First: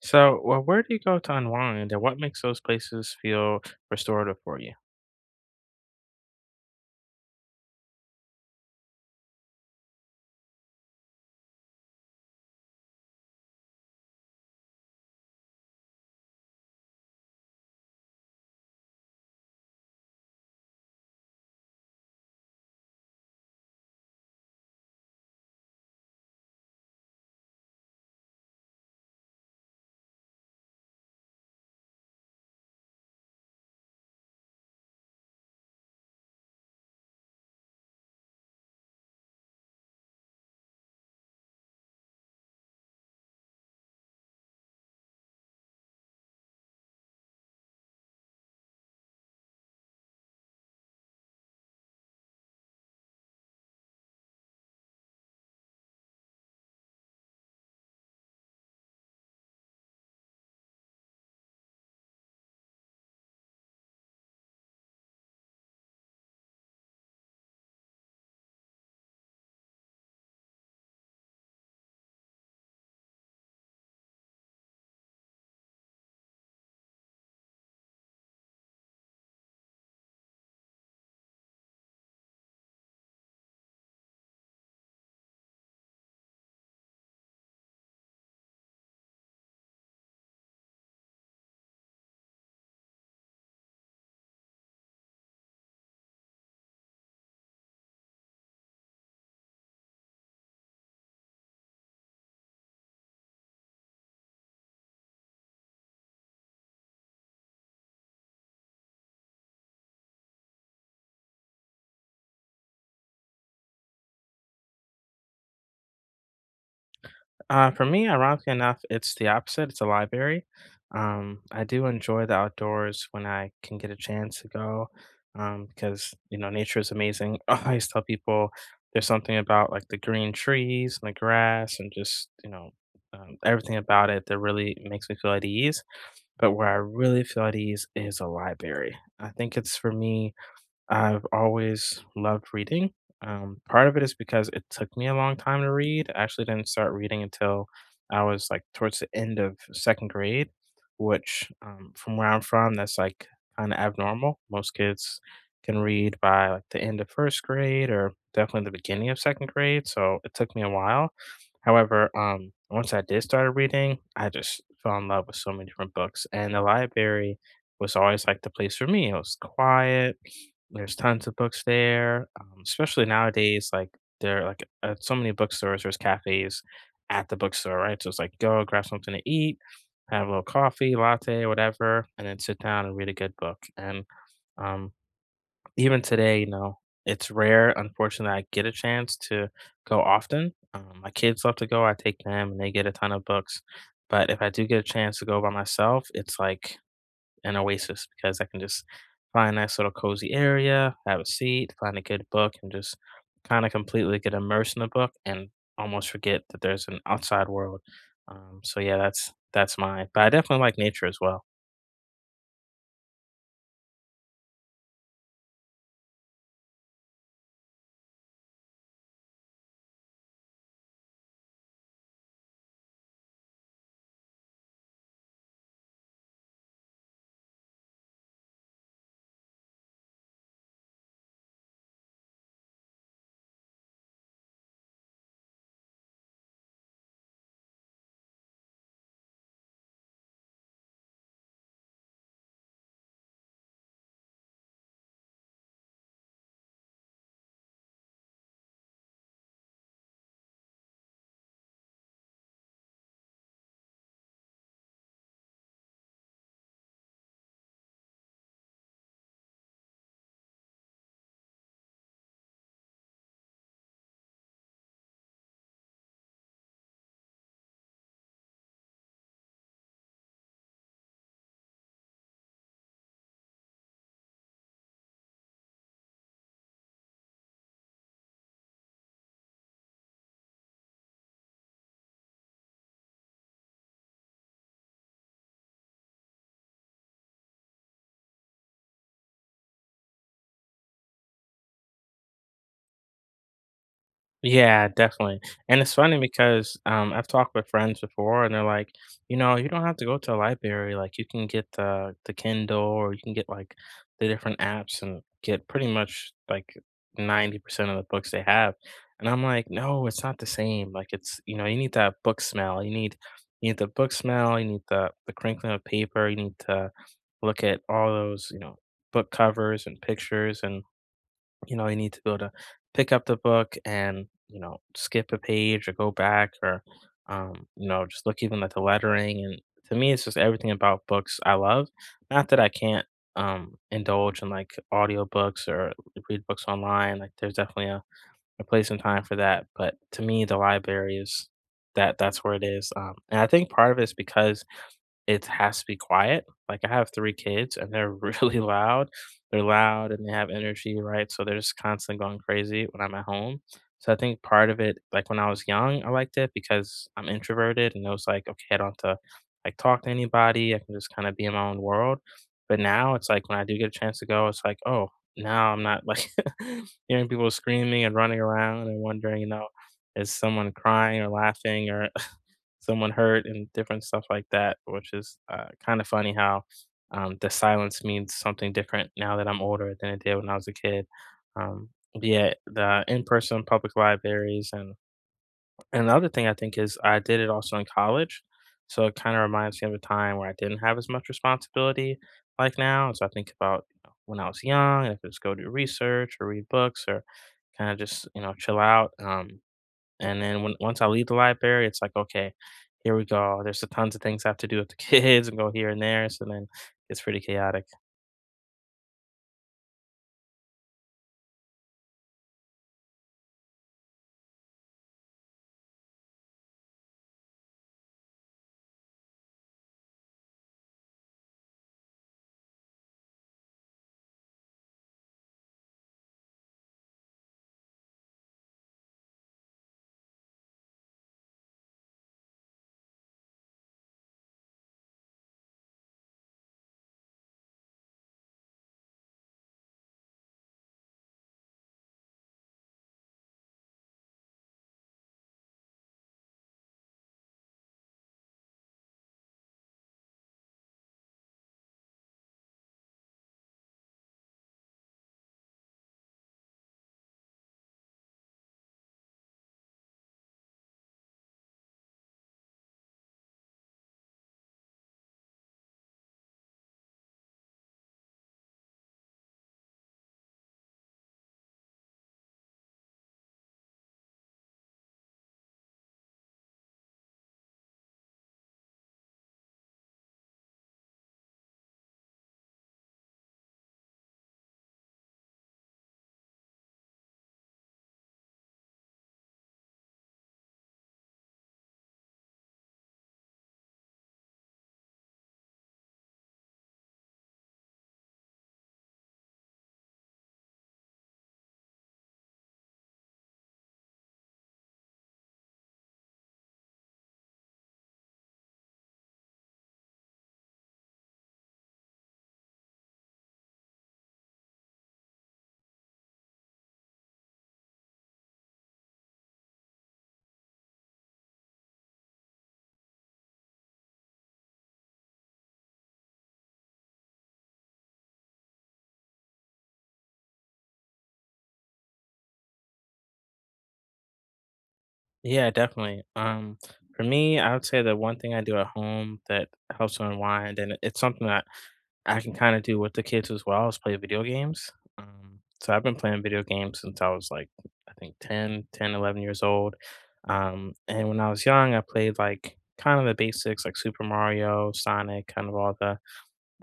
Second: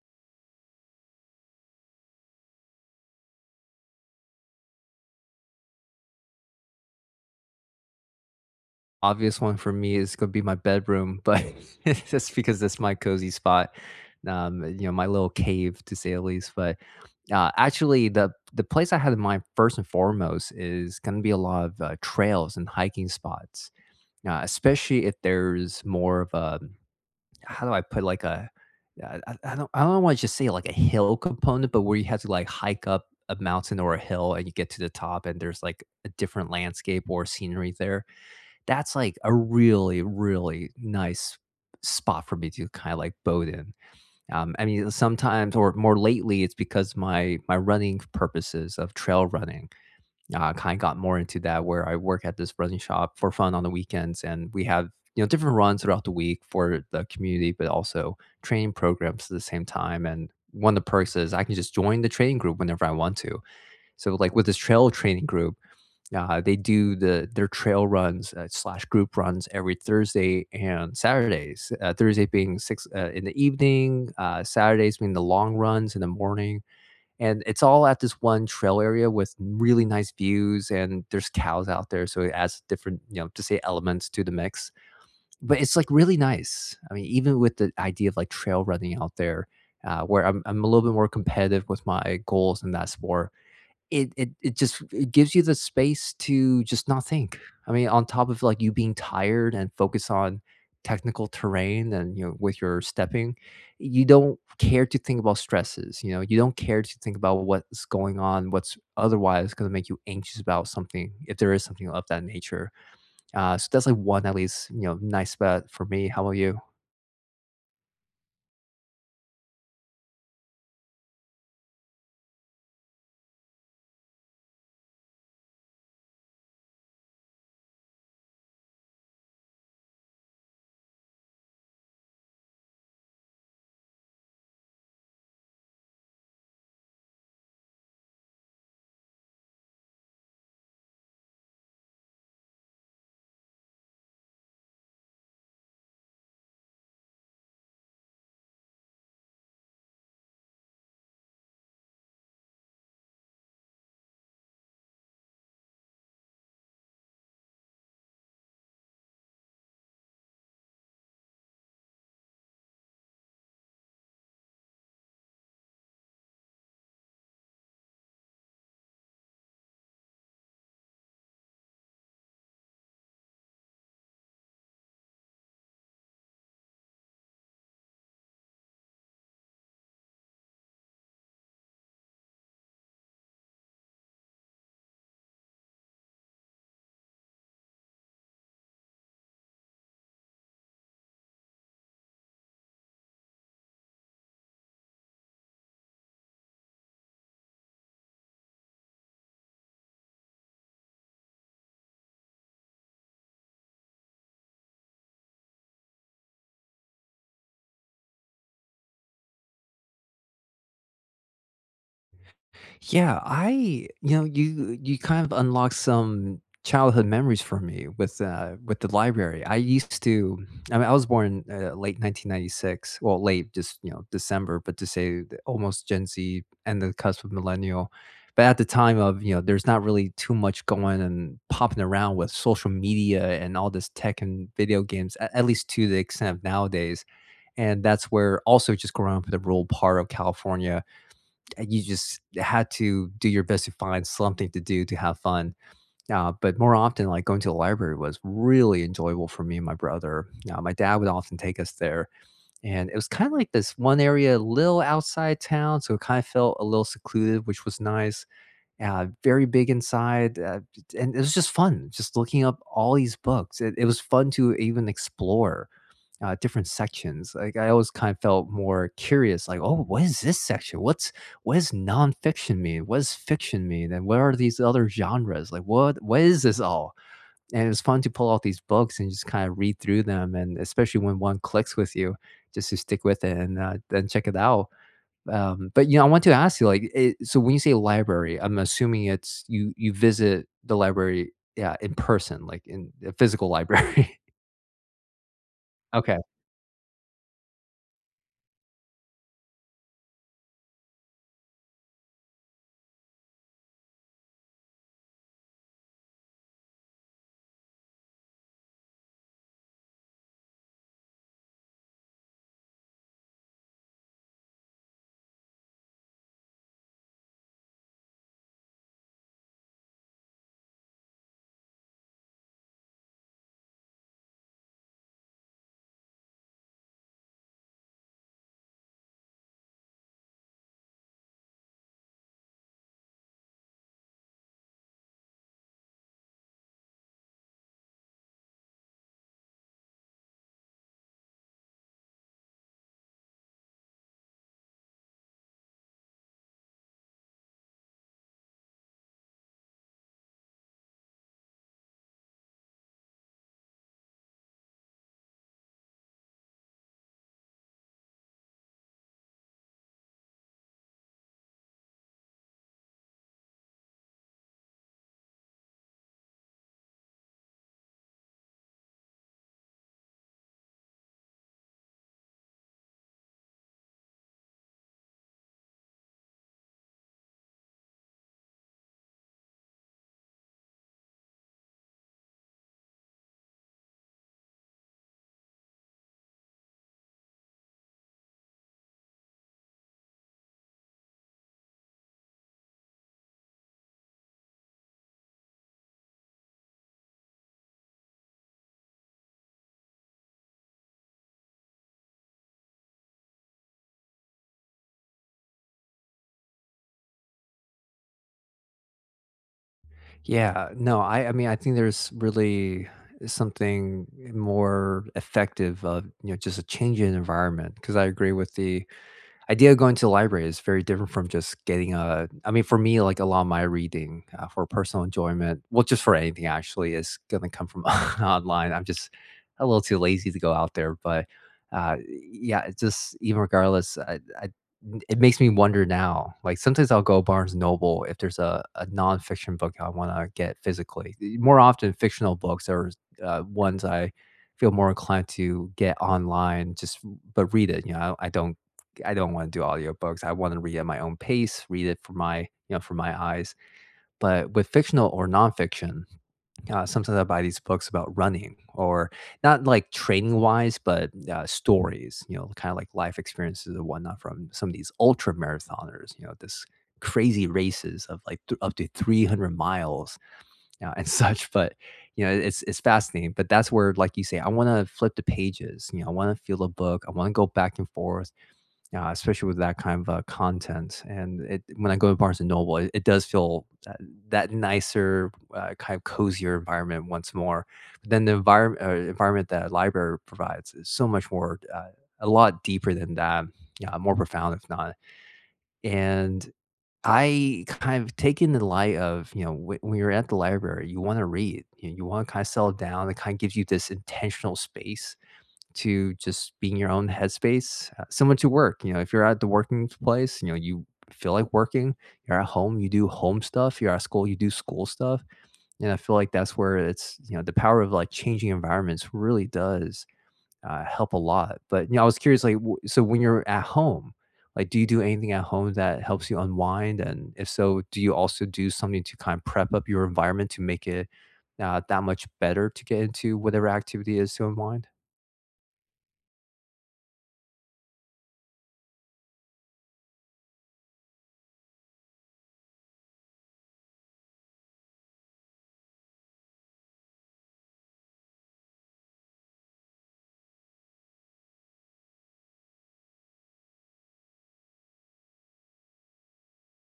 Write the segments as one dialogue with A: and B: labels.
A: So, well, where do you go to unwind, and what makes those places feel restorative for you?
B: Obvious one for me is gonna be my bedroom, but it's just because that's my cozy spot, you know, my little cave to say the least. But actually, the place I had in mind first and foremost is gonna be a lot of trails and hiking spots, especially if there's more of a how do I put like a I don't want to just say like a hill component, but where you have to like hike up a mountain or a hill and you get to the top and there's like a different landscape or scenery there that's like a really, really nice spot for me to kind of like bode in. I mean, sometimes or more lately, it's because my running purposes of trail running kind of got more into that. Where I work at this running shop for fun on the weekends, and we have you know different runs throughout the week for the community, but also training programs at the same time. And one of the perks is I can just join the training group whenever I want to. So like with this trail training group they do their trail runs slash group runs every Thursday and Saturdays. Thursday being six in the evening, Saturdays being the long runs in the morning, and it's all at this one trail area with really nice views. And there's cows out there, so it adds different, you know, to say elements to the mix. But it's like really nice. I mean, even with the idea of like trail running out there, where I'm a little bit more competitive with my goals in that sport it gives you the space to just not think. I mean, on top of, like, you being tired and focus on technical terrain and, you know, with your stepping, you don't care to think about stresses, you know? You don't care to think about what's going on, what's otherwise gonna make you anxious about something, if there is something of that nature. So that's, like, one at least, you know, nice bet for me. How about you?
A: For me, ironically enough, it's the opposite. It's a library. I do enjoy the outdoors when I can get a chance to go, because, you know, nature is amazing. I always tell people there's something about like the green trees and the grass and just, you know, everything about it that really makes me feel at ease. But where I really feel at ease is a library. I think it's for me, I've always loved reading. Part of it is because it took me a long time to read. I actually didn't start reading until I was like towards the end of second grade, which from where I'm from, that's like kind of abnormal. Most kids can read by like the end of first grade or definitely the beginning of second grade. So it took me a while. However, once I did start reading, I just fell in love with so many different books, and the library was always like the place for me. It was quiet, there's tons of books there, especially nowadays, like, there like, at so many bookstores, there's cafes at the bookstore, right? So it's like, go grab something to eat, have a little coffee, latte, whatever, and then sit down and read a good book, and, um, even today, you know, it's rare, unfortunately, I get a chance to go often. My kids love to go, I take them, and they get a ton of books, but if I do get a chance to go by myself, it's like an oasis because I can just find a nice little cozy area, have a seat, find a good book, and just kind of completely get immersed in the book and almost forget that there's an outside world. So yeah, that's my. But I definitely like nature as well.
B: Yeah, I you know, you kind of unlock some childhood memories for me with the library. I used to I was born late 1996, well late just, you know, December, but to say almost Gen Z and the cusp of millennial. But at the time of, you know, there's not really too much going and popping around with social media and all this tech and video games, at least to the extent of nowadays. And that's where also just growing up in the rural part of California, you just had to do your best to find something to do to have fun. But more often, like going to the library was really enjoyable for me and my brother. My dad would often take us there, and it was kind of like this one area, a little outside town, so it kind of felt a little secluded, which was nice. Very big inside, and it was just fun, just looking up all these books. It was fun to even explore different sections. Like I always kind of felt more curious, like, oh, what is this section? What does nonfiction mean? What does fiction mean? And what are these other genres? Like what is this all? And it was fun to pull out these books and just kind of read through them, and especially when one clicks with you, just to stick with it and then check it out. But you know, I want to ask you, so when you say library, I'm assuming it's you visit the library, yeah, in person, like in a physical library.
A: Yeah, definitely. And it's
B: Okay.
A: funny because I've talked with friends before, and they're like, you know, you don't have to go to a library. Like, you can get the Kindle, or you can get like the different apps, and get pretty much like 90% of the books they have. And I'm like, no, it's not the same. Like, it's, you know, you need that book smell. You need the book smell. You need the crinkling of paper. You need to look at all those, you know, book covers and pictures and, you know, you need to be able to pick up the book and, you know, skip a page or go back, or, you know, just look even at the lettering. And to me, it's just everything about books I love. Not that I can't indulge in like audiobooks or read books online. Like there's definitely a place and time for that. But to me, the library is that's where it is. And I think part of it is because it has to be quiet. Like, I have 3 kids, and they're really loud. They're loud, and they have energy, right? So they're just constantly going crazy when I'm at home. So I think part of it, like, when I was young, I liked it because I'm introverted, and it was like, "Okay, I don't have to, like, talk to anybody. I can just kinda be in my own world." But now it's like, when I do get a chance to go, it's like, "Oh, now I'm not, like, hearing people screaming and running around and wondering, you know, is someone crying or laughing or" someone hurt and different stuff like that, which is kind of funny how the silence means something different now that I'm older than it did when I was a kid. Um, but yeah, the in-person public libraries, and the other thing I think is I did it also in college, so it kind of reminds me of a time where I didn't have as much responsibility like now. So I think about, you know, when I was young, and if it's go do research or read books or kind of just, you know, chill out. And then when once I leave the library, it's like, "Okay, here we go. There's a tons of things I have to do with the kids and go here and there." So then it's pretty chaotic.
B: Yeah, no, I mean, I think there's really something more effective of, you know, just a change in environment because I agree with the idea of going to the library is very different from just getting a I mean, for me, like, a lot of my reading, for personal enjoyment well, just for anything actually, is gonna come from online. I'm just a little too lazy to go out there, uh, yeah, it's just even regardless, I it makes me wonder now. Like, sometimes I'll go Barnes Noble if there's a nonfiction book I wanna get physically. More often, fictional books are, ones I feel more inclined to get online, just but read it, you know, I don't want to do audiobooks. I want to read at my own pace, read it for my, you know, for my eyes. But with fictional or nonfiction, sometimes I buy these books about running or not like training wise, but stories, you know, kind of like life experiences and whatnot from some of these ultra marathoners, you know, this crazy races of like up to 300 miles and such. But, you know, it's fascinating. But that's where, like you say, I want to flip the pages, you know, I want to feel the book. I want to go back and forth yeah, especially with that kind of, content, and it when I go to Barnes& and Noble, it does feel that that nicer, kind of cozier environment once more, but then environment that a library provides is so much more, a lot deeper than that, yeah, more profound if not, and I kind of take in the light of, you know, when you're at the library, you wanna read, you wanna kinda settle down, it kinda gives you this intentional space to just being your own headspace, similar to work. You know, if you're at the working place, you know, you feel like working, you're at home, you do home stuff, you're at school, you do school stuff. And I feel like that's where it's, you know, the power of like changing environments really does help a lot. But, you know, I was curious, like, so when you're at home, like, do you do anything at home that helps you unwind? And if so, do you also do something to kind of prep up your environment to make it that much better to get into whatever activity is to unwind?
A: Yeah, definitely. For me, I would say the one thing I do at home that helps to unwind, and it's something that I can kind of do with the kids as well, is play video games. So I've been playing video games since I was like, I think 11 years old. And when I was young, I played like kind of the basics like Super Mario, Sonic, kind of all the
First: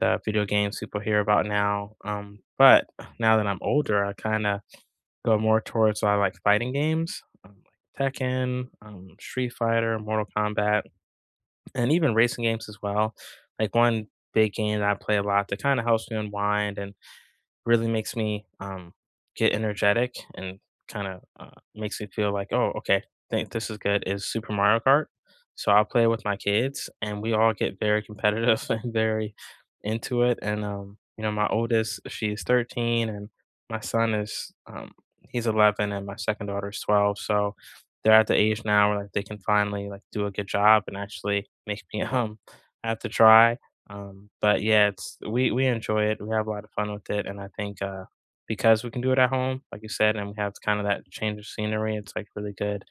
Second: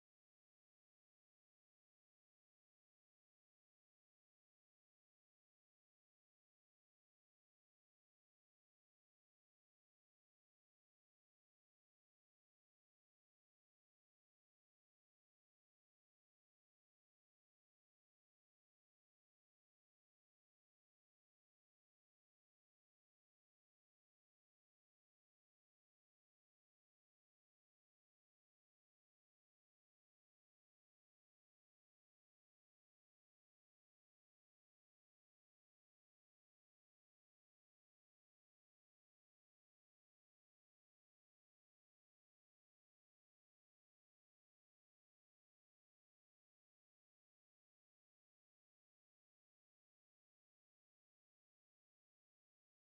A: the video games people hear about now. But now that I'm older, I kind of go more towards I like fighting games, like Tekken, Street Fighter, Mortal Kombat, and even racing games as well. Like one big game that I play a lot that kind of helps me unwind and really makes me get energetic and kind of uh, makes me feel like, oh, okay, think this is good. Is Super Mario Kart? So I'll play it with my kids, and we all get very competitive and very into it. And you know, my oldest, she's 13, and my son is he's 11, and my second daughter is 12. So they're at the age now where like they can finally like do a good job and actually make me have to try. But yeah, it's we enjoy it. We have a lot of fun with it, and I think because we can do it at home, like you said, and we have kind of that change of scenery, it's like really good.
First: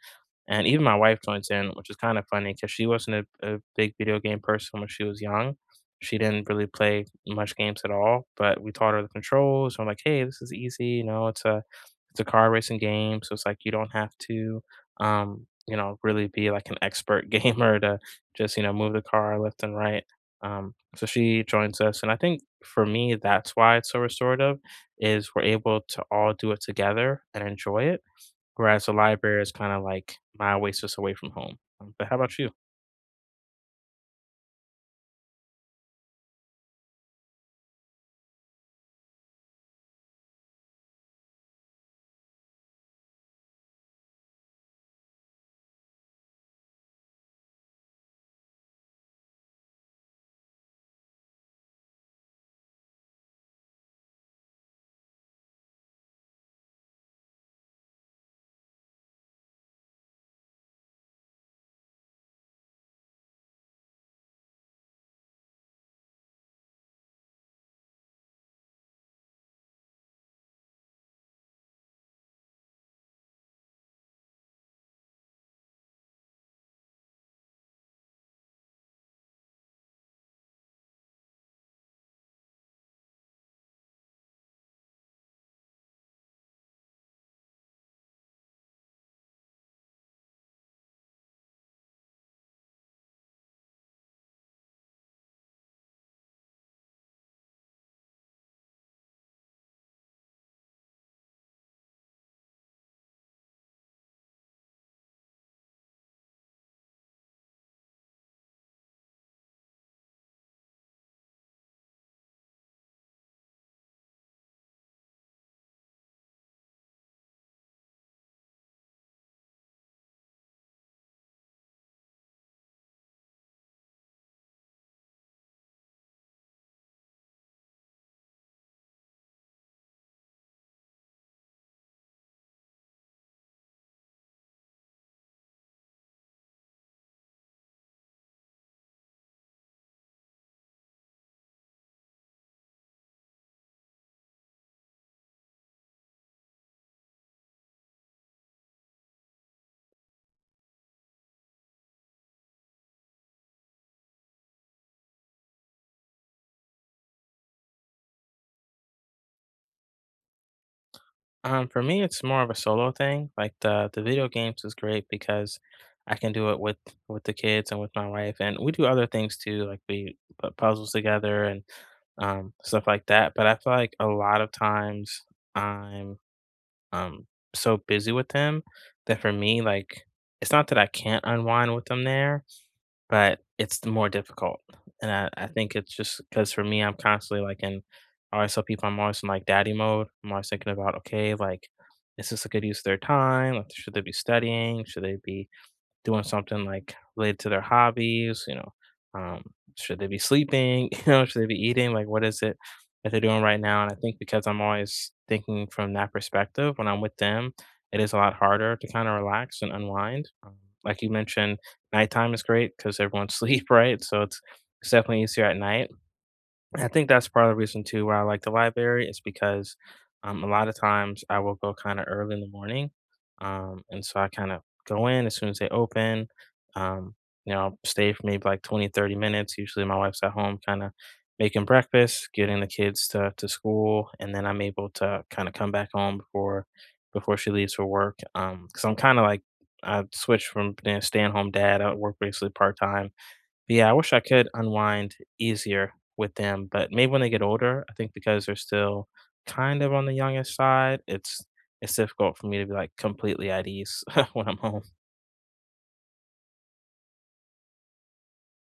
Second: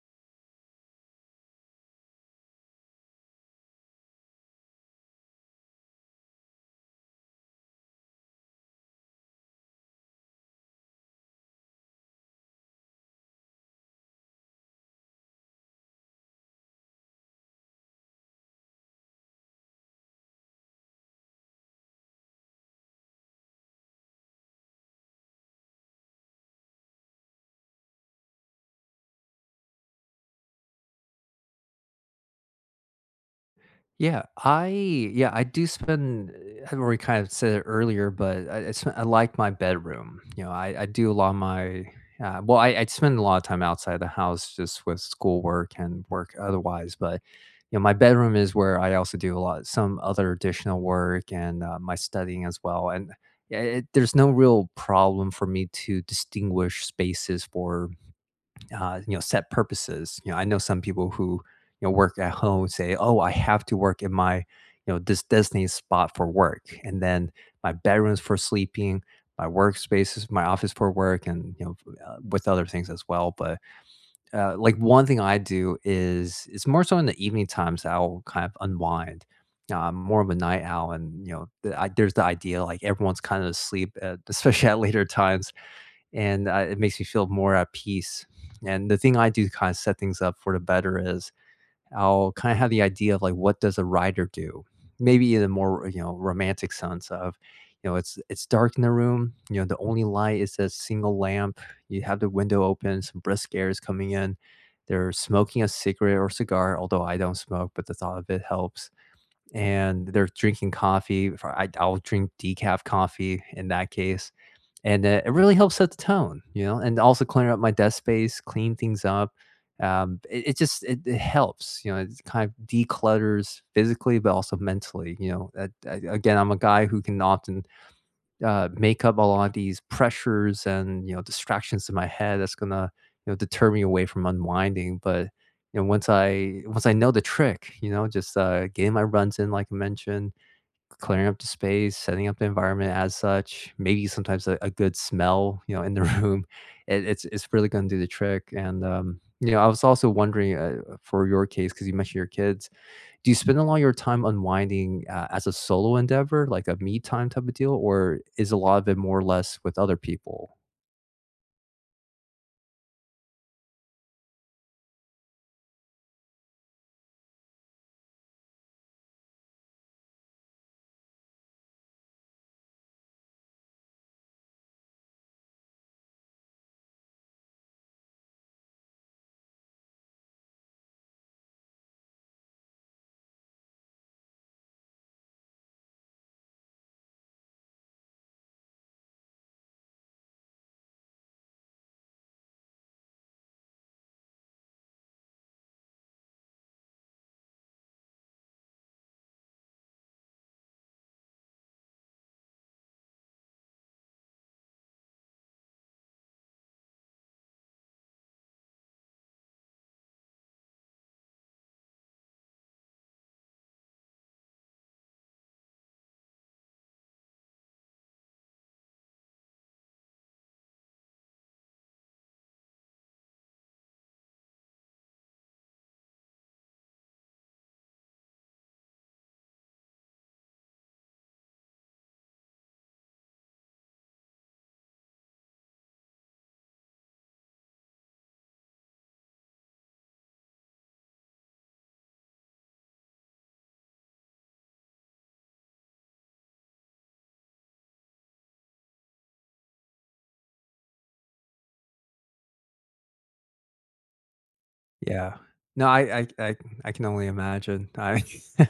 A: And even my wife joins in, which is kind of funny because she wasn't a big video game person when she was young. She didn't really play much games at all, but we taught her the controls. I'm like, hey, this is easy. You know, it's a car racing game, so it's like you don't have to, you know, really be like an expert gamer to just, you know, move the car left and right. So she joins us, and I think for me that's why it's so restorative is we're able to all do it together and enjoy it. Whereas the library is kind of like my oasis away from home. But how about you?
B: Yeah, I do spend I've already kind of said it earlier, but I, sp- I like my bedroom. You know, I do a lot of my I spend a lot of time outside the house just with schoolwork and work otherwise. But you know, my bedroom is where I also do a lot some other additional work and my studying as well. And yeah, there's no real problem for me to distinguish spaces for you know, set purposes. You know, I know some people who, you know, work at home say, "Oh, I have to work in my, you know, this designated spot for work, and then my bedrooms for sleeping, my workspaces, my office for work, and you know, with other things as well." But like one thing I do is it's more so in the evening times that I'll kind of unwind. I'm more of a night owl, and you know, there's the idea like everyone's kind of asleep, at, especially at later times and it makes me feel more at peace. And the thing I do to kind of set things up for the better is I'll kind of have the idea of like what does a writer do? Maybe in a more you know romantic sense of you know it's dark in the room. You know the only light is a single lamp. You have the window open. Some brisk air is coming in. They're smoking a cigarette or cigar, although I don't smoke, but the thought of it helps. And they're drinking coffee. If I, I'll drink decaf coffee in that case and it really helps set the tone, you know, and also clear up my desk space, clean things up. It just it helps, you know, it kind of declutters physically, but also mentally. You know, again, I'm a guy who can often make up a lot of these pressures and you know distractions in my head that's gonna you know deter me away from unwinding. But you know, once I know the trick, you know, just getting my runs in, like I mentioned, clearing up the space, setting up the environment as such, maybe sometimes a good smell, you know, in the room, it's really going to do the trick. And you know, I was also wondering for your case because you mentioned your kids, do you spend a lot of your time unwinding as a solo endeavor, like a me time type of deal, or is a lot of it more or less with other people?
A: For me, it's more of a solo thing. Like the video games is great because I can do it with the kids and with my wife, and we do other things too. Like we put puzzles together and stuff like that. But I feel like a lot of times I'm um, so busy with them that for me, like, it's not that I can't unwind with them there, but it's the more difficult, and I think it's just because for me, I'm constantly, like, in I always tell people I'm always in, like, daddy mode. I'm always thinking about, "Okay, like, is this a good use of their time? Like, should they be studying? Should they be" doing something like related to their hobbies, you know, um, should they be sleeping? You know, should they be eating? Like, what is it that they're doing right now? And I think because I'm always thinking from that perspective when I'm with them, it is a lot harder to kind of relax and unwind. Like you mentioned, nighttime is great because everyone's sleep, right? So it's definitely easier at night. I think that's part of the reason too why I like the library is because a lot of times I will go kind of early in the morning, and so I kind of go in as soon as they open. Um, you know, I'll stay for maybe like 20, 30 minutes. Usually, my wife's at home, kind of making breakfast, getting the kids to school, and then I'm able to kind of come back home before, before she leaves for work. Because I'm kind of like I switched from being a stay-at-home dad. I work basically part time, but yeah, I wish I could unwind easier with them, but maybe when they get older, I think because they're still kind of on the youngest side, it's difficult for me to be like completely at ease when I'm home.
B: Yeah. No, I can only imagine. I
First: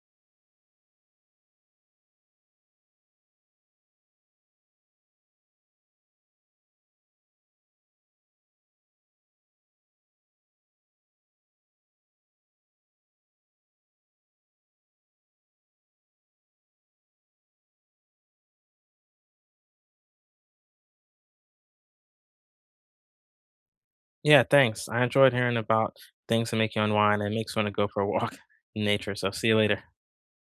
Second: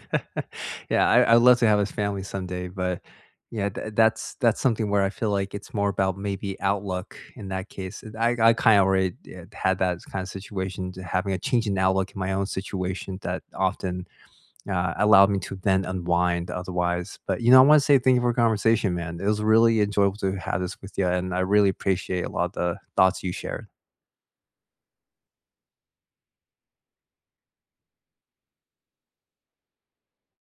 B: Yeah, I I'd love to have his family someday, but yeah, that's something where I feel like it's more about maybe outlook in that case. And I kinda already had that kind of situation to having a change in outlook in my own situation that often, allowed me to then unwind otherwise. But, you know, I wanna say thank you for the conversation, man. It was really enjoyable to have this with you, and I really appreciate a lot of the thoughts you shared.
A: Yeah, thanks. I enjoyed hearing about things that make you unwind and makes me want to go for a walk in nature. So see you later.